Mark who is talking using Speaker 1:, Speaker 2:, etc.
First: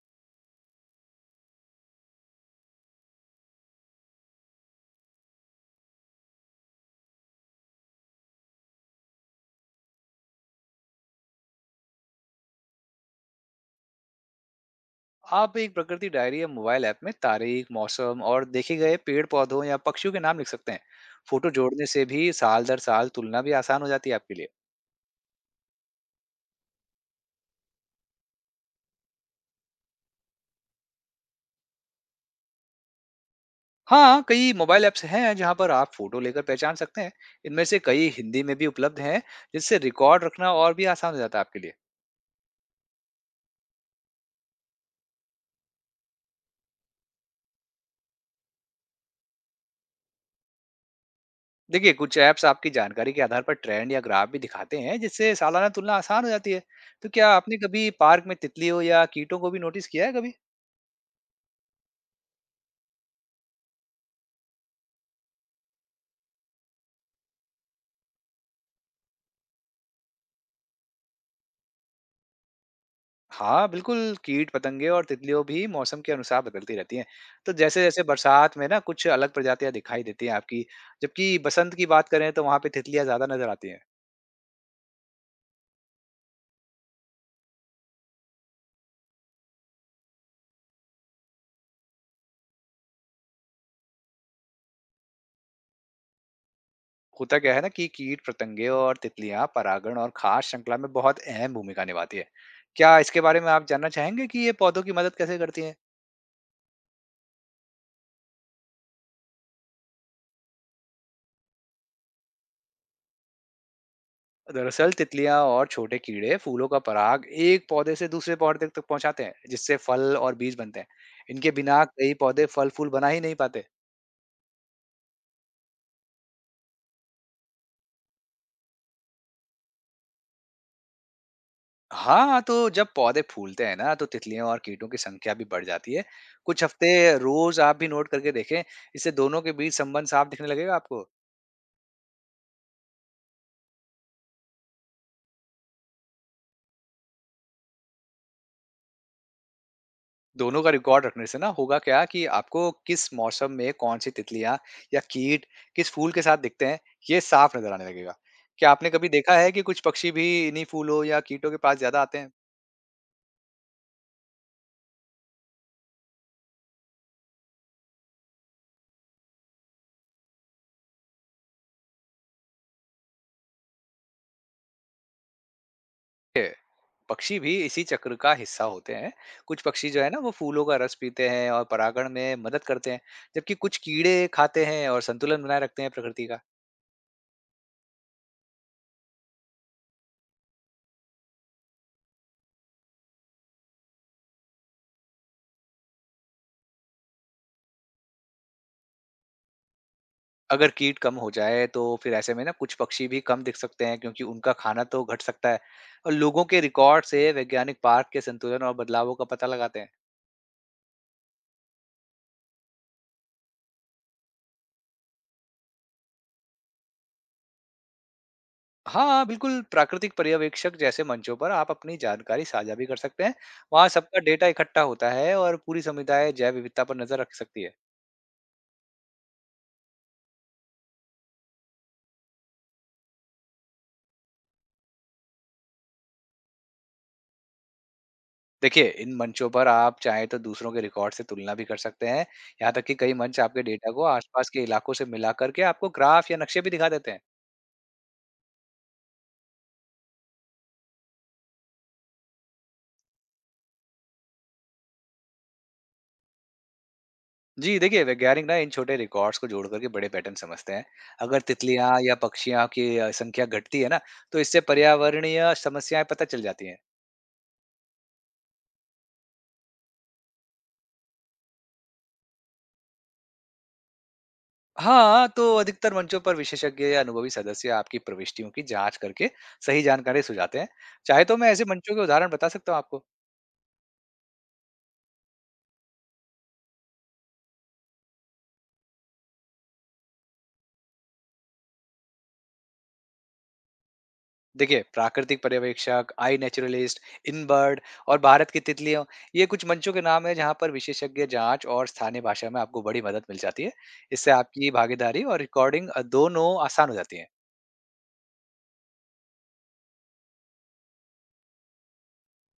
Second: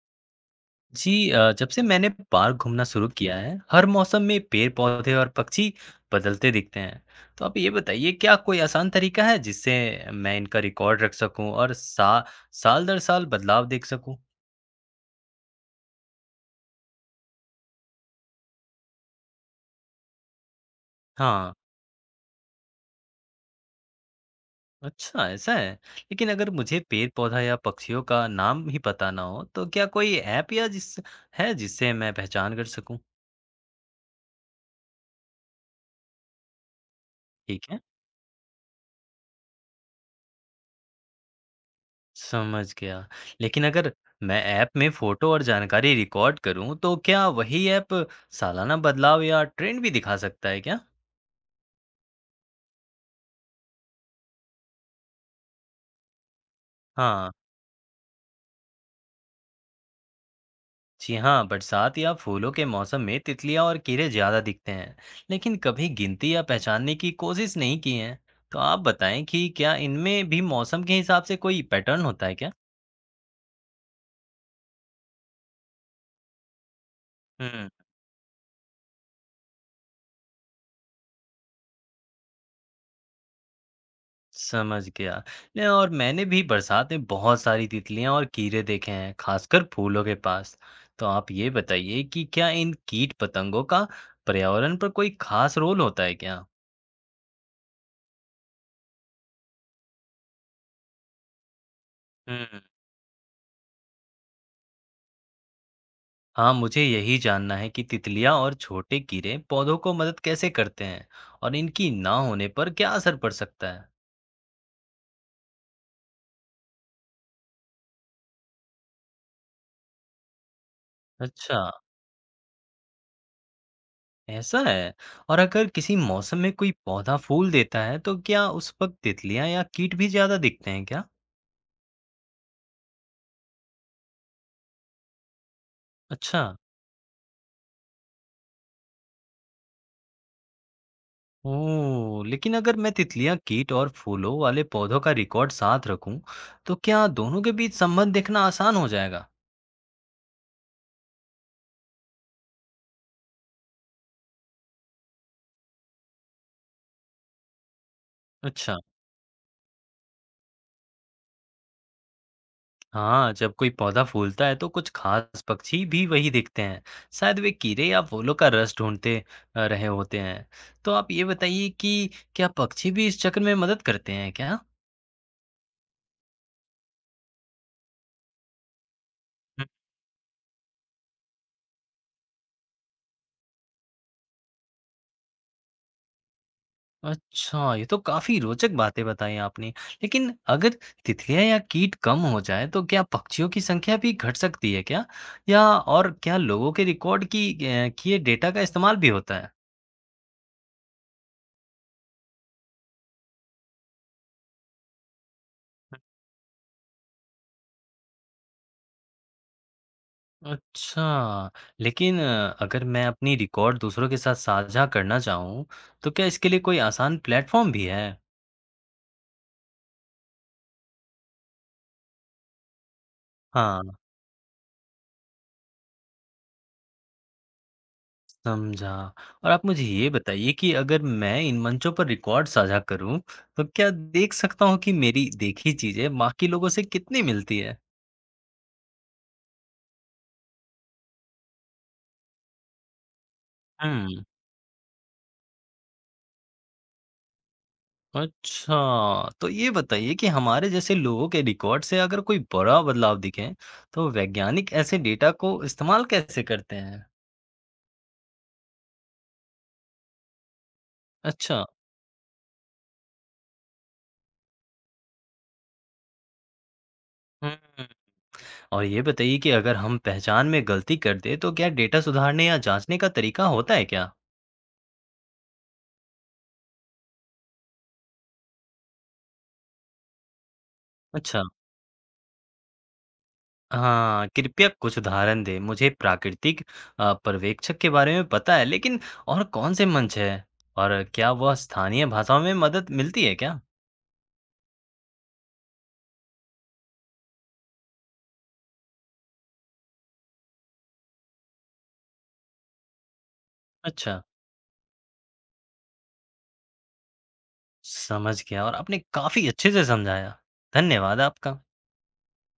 Speaker 1: जी जब से मैंने पार्क घूमना शुरू किया है हर मौसम में पेड़ पौधे और पक्षी बदलते दिखते हैं। तो आप ये बताइए क्या कोई आसान तरीका है जिससे मैं इनका रिकॉर्ड रख सकूं और साल दर साल बदलाव देख सकूं।
Speaker 2: आप एक प्रकृति डायरी या मोबाइल ऐप में तारीख मौसम और देखे गए पेड़ पौधों या पक्षियों के नाम लिख सकते हैं। फोटो
Speaker 1: हाँ।
Speaker 2: जोड़ने से भी साल दर साल तुलना भी आसान हो जाती है आपके लिए।
Speaker 1: अच्छा, ऐसा है। लेकिन अगर मुझे पेड़ पौधा या पक्षियों का नाम ही पता ना हो तो क्या कोई ऐप या जिस है जिससे मैं पहचान कर सकूं।
Speaker 2: हाँ कई मोबाइल ऐप्स हैं जहाँ पर आप फोटो लेकर पहचान सकते हैं। इनमें
Speaker 1: ठीक है।
Speaker 2: से कई हिंदी में भी उपलब्ध हैं, जिससे रिकॉर्ड रखना और भी आसान हो जाता है आपके लिए।
Speaker 1: समझ गया। लेकिन अगर मैं ऐप में फ़ोटो और जानकारी रिकॉर्ड करूँ, तो क्या वही ऐप सालाना बदलाव या ट्रेंड भी दिखा सकता है क्या?
Speaker 2: देखिए, कुछ ऐप्स आपकी जानकारी के आधार पर ट्रेंड या ग्राफ भी दिखाते हैं, जिससे सालाना तुलना आसान हो जाती है। तो क्या
Speaker 1: हाँ।
Speaker 2: आपने कभी पार्क में तितलियों या कीटों को भी नोटिस किया है कभी?
Speaker 1: जी हाँ, बरसात या फूलों के मौसम में तितलियाँ और कीड़े ज़्यादा दिखते हैं, लेकिन कभी गिनती या पहचानने की कोशिश नहीं की है। तो आप बताएँ कि क्या इनमें भी मौसम के हिसाब से कोई पैटर्न होता है क्या?
Speaker 2: हाँ, बिल्कुल, कीट-पतंगे और तितलियों भी मौसम के अनुसार बदलती रहती हैं। तो
Speaker 1: हुँ।
Speaker 2: जैसे-जैसे बरसात में ना कुछ अलग प्रजातियाँ दिखाई देती हैं आपकी, जबकि बसंत की बात करें तो वहाँ पे तितलियाँ ज़्यादा नज़र आती हैं।
Speaker 1: समझ गया। नहीं और मैंने भी बरसात में बहुत सारी तितलियां और कीड़े देखे हैं, खासकर फूलों के पास। तो आप ये बताइए कि क्या इन कीट पतंगों का पर्यावरण पर कोई खास रोल होता है क्या?
Speaker 2: होता क्या है ना कि कीट-पतंगे और तितलियाँ परागण और खाद्य श्रृंखला में बहुत अहम भूमिका निभाती है।
Speaker 1: हम्म।
Speaker 2: क्या इसके बारे में आप जानना चाहेंगे कि ये पौधों की मदद कैसे करती हैं?
Speaker 1: हाँ, मुझे यही जानना है कि तितलियां और छोटे कीड़े पौधों को मदद कैसे करते हैं और इनकी ना होने पर क्या असर पड़ सकता है?
Speaker 2: दरअसल तितलियाँ और छोटे कीड़े फूलों का पराग एक पौधे से दूसरे पौधे तक पहुँचाते हैं, जिससे फल और बीज बनते हैं। इनके
Speaker 1: अच्छा,
Speaker 2: बिना कई पौधे फल-फूल बना ही नहीं पाते।
Speaker 1: ऐसा है। और अगर किसी मौसम में कोई पौधा फूल देता है, तो क्या उस वक्त तितलियां या कीट भी ज्यादा दिखते हैं क्या?
Speaker 2: हाँ, तो जब पौधे फूलते हैं ना, तो तितलियों और कीटों की संख्या भी बढ़ जाती है।
Speaker 1: अच्छा।
Speaker 2: कुछ हफ्ते रोज़ आप भी नोट करके देखें, इससे दोनों के बीच संबंध साफ दिखने लगेगा आपको।
Speaker 1: ओह! लेकिन अगर मैं तितलियाँ, कीट और फूलों वाले पौधों का रिकॉर्ड साथ रखूं, तो क्या दोनों के बीच संबंध देखना आसान हो जाएगा?
Speaker 2: दोनों का रिकॉर्ड रखने से ना होगा क्या कि आपको किस मौसम में कौन-सी तितलियाँ या कीट किस फूल के साथ दिखते हैं, ये साफ नज़र आने लगेगा। क्या
Speaker 1: अच्छा।
Speaker 2: आपने कभी देखा है कि कुछ पक्षी भी इन्हीं फूलों या कीटों के पास ज़्यादा आते हैं?
Speaker 1: हाँ, जब कोई पौधा फूलता है तो कुछ खास पक्षी भी वही दिखते हैं। शायद वे कीड़े या फूलों का रस ढूंढते रहे होते हैं। तो आप ये बताइए कि क्या पक्षी भी इस चक्र में मदद करते हैं क्या?
Speaker 2: है। पक्षी भी इसी चक्र का हिस्सा होते हैं। कुछ पक्षी जो है ना वो फूलों का रस पीते हैं और परागण में मदद करते हैं, जबकि कुछ कीड़े खाते हैं और संतुलन बनाए रखते हैं प्रकृति का।
Speaker 1: अच्छा, ये तो काफ़ी रोचक बातें बताई आपने। लेकिन अगर तितलियाँ या कीट कम हो जाएँ तो क्या पक्षियों की संख्या भी घट सकती है क्या? या और क्या लोगों के रिकॉर्ड की अ, किए डेटा का इस्तेमाल भी होता है?
Speaker 2: अगर कीट कम हो जाए तो फिर ऐसे में ना कुछ पक्षी भी कम दिख सकते हैं क्योंकि उनका खाना तो घट सकता है। और लोगों के रिकॉर्ड से वैज्ञानिक पार्क के संतुलन और बदलावों का पता लगाते हैं।
Speaker 1: अच्छा। लेकिन अगर मैं अपनी रिकॉर्ड दूसरों के साथ साझा करना चाहूँ तो क्या इसके लिए कोई आसान प्लेटफ़ॉर्म भी है?
Speaker 2: हाँ बिल्कुल, प्राकृतिक पर्यवेक्षक जैसे मंचों पर आप अपनी जानकारी साझा भी कर सकते हैं। वहाँ
Speaker 1: हाँ।
Speaker 2: सबका डेटा इकट्ठा होता है और पूरी समुदाय जैव विविधता पर नजर रख सकती है।
Speaker 1: समझा। और आप मुझे ये बताइए कि अगर मैं इन मंचों पर रिकॉर्ड साझा करूँ, तो क्या देख सकता हूँ कि मेरी देखी चीज़ें बाकी लोगों से कितनी मिलती है?
Speaker 2: देखिए, इन मंचों पर आप चाहें तो दूसरों के रिकॉर्ड से तुलना भी कर सकते हैं। यहाँ तक कि कई मंच आपके डेटा को
Speaker 1: हुँ,
Speaker 2: आसपास के इलाकों से मिला करके आपको ग्राफ या नक्शे भी दिखा देते हैं।
Speaker 1: अच्छा। तो ये बताइए कि हमारे जैसे लोगों के रिकॉर्ड से अगर कोई बड़ा बदलाव दिखे, तो वैज्ञानिक ऐसे डेटा को इस्तेमाल कैसे करते हैं?
Speaker 2: जी, देखिए वैज्ञानिक ना इन छोटे रिकॉर्ड्स को जोड़ करके बड़े पैटर्न समझते हैं। अगर
Speaker 1: अच्छा।
Speaker 2: तितलियाँ या पक्षियों की संख्या घटती है ना, तो इससे पर्यावरणीय समस्याएँ पता चल जाती हैं।
Speaker 1: हुँ, और ये बताइए कि अगर हम पहचान में गलती कर दें, तो क्या डेटा सुधारने या जाँचने का तरीका होता है क्या?
Speaker 2: हाँ, तो अधिकतर मंचों पर विशेषज्ञ या अनुभवी सदस्य आपकी प्रविष्टियों की जाँच करके सही जानकारी सुझाते हैं। चाहे तो
Speaker 1: अच्छा।
Speaker 2: मैं ऐसे मंचों के उदाहरण बता सकता हूँ आपको।
Speaker 1: हाँ, कृपया कुछ उदाहरण दें। मुझे प्राकृतिक पर्यवेक्षक के बारे में पता है, लेकिन और कौन-से मंच हैं? और क्या वह स्थानीय भाषाओं में मदद मिलती है क्या?
Speaker 2: देखिए, प्राकृतिक पर्यवेक्षक, आई नेचुरलिस्ट, इन बर्ड और भारत की तितलियों, ये कुछ मंचों के नाम है जहाँ पर विशेषज्ञ जांच और स्थानीय भाषा में आपको बड़ी मदद मिल जाती है।
Speaker 1: अच्छा,
Speaker 2: इससे आपकी भागीदारी और रिकॉर्डिंग दोनों आसान हो जाती है।
Speaker 1: समझ गया और आपने काफ़ी अच्छे से समझाया। धन्यवाद आपका।